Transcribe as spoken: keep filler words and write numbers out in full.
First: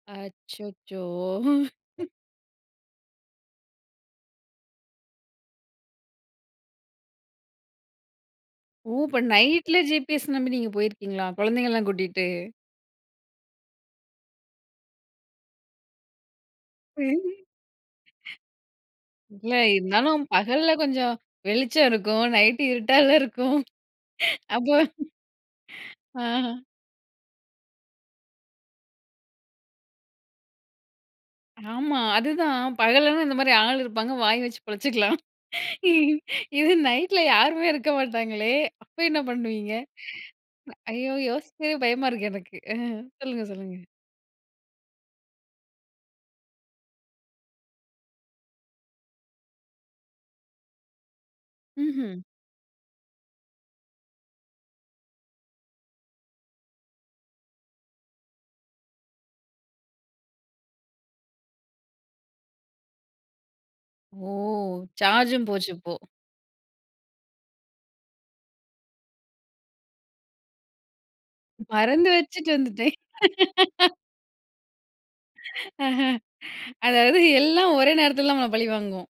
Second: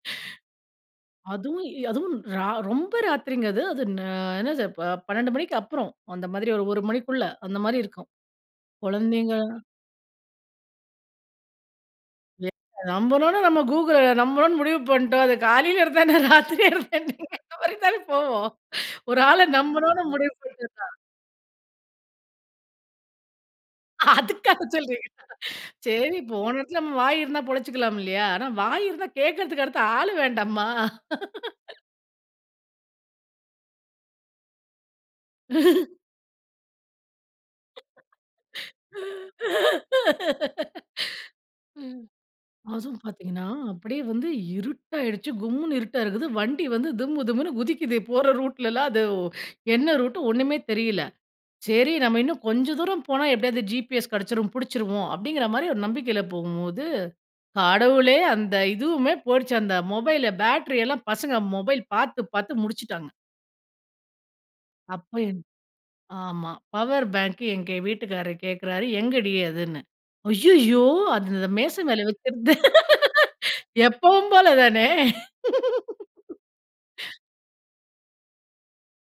அச்சச்சோ! அதுவும் அதுவும் ரா ரொம்ப ராத்திரிங்கிறது அது நா என்னது பன்ணென்டு மணிக்கு அப்புறம். அ அந்த மாரி ஒரு ஒரு மணிக்குள்ள அந்த மாரி இருக்கும். ஓ! இப்போ குழந்தைங்க நைட்ல ஜிபிஎஸ் நம்பி நீங்க போயிருக்கீங்களா, கொழந்தைலாம் கூட்டிட்டு. எ நம்பணும்னு நம்ம கூகு நம்பணும்னு முடிவு பண்ணிட்டோம். அது காலைல இருந்தா என்ன? இல்ல ராத்திரி தானே போவோம். ஒரு ஆள நம்பணும்னு இருந்தாலும் முடிவு பகல்ல பண்ணோம்னா கொஞ்சம் வெளிச்சம் இருக்கும். நைட்டு இருட்டா இருக்கும் அதுக்கா அப்போ சொல்றீங்க. சரி ஆ. போன இடச்சுல நம்ம வாய் இருந்தா பொழச்சுக்கலாம் இல்லயா ஆனா வாய் இருந்தா கேட்கறதுக்கு அடுத்து ஆளு வேண்டாமா? ஆமா அதுதான், பகலனா இந்த மாரி ஆள் இருப்பாங்க வாய் வச்சு பிழைச்சிக்கலாம். இது நைட்ல யாருமே இருக்க மாட்டாங்களே அப்போ என்ன பண்ணுவீங்க? ஐயோ யோசிக்கவே ம். பயமா இருக்கு எனக்கு. அ அதுவும் சொல்லுங்க பார்த்தீங்கனா சொல்லுங்க. அப்டியே வந்து இருட்டயிடுச்சு கும்முனு இருட்டா இருக்குது. வண்டி வந்து திம்மு திம்முன்னு குதிக்குது போற ரூட்ல எல்லாம் அது என்ன ரூட் ஒண்ணுமே தெரியல்ல. சரி நம்ம ம்ஹ்ம். இன்னும் கொஞ்சம் தூரம் போனா எப்படியாவது ஜிபிஎஸ் கேடச்சிடும் புடிச்சிடுவோம் அப்டின்ற மாரி ஒரு நம்பிக்கையில போகும்போது, கடவுளே அந்த இதுவுமே போய்டுச்சு அந்த மொபைல் பேட்டரி எல்லாம் பசங்க மொபைல் பாத்து பாத்து முடிச்சுட்டாங்க. ஓ! அப்போ என் சார்ஜும் போச்சு இப்போ ஆமா பவர் பேங்க் எங்க வீட்டுக்காரர் கேட்கிறாரு எங்கடி அதுன்னு அய்யயோ அந்த மேசை மேல மறந்து வச்சிட்டு வைக்கிறது வந்துட்டேன். எப்பவும் போல தானே. ஆஹ. அதாவது எல்லாம் ஒரே நேரத்தில தான் நம்மள பழிவாங்கும்.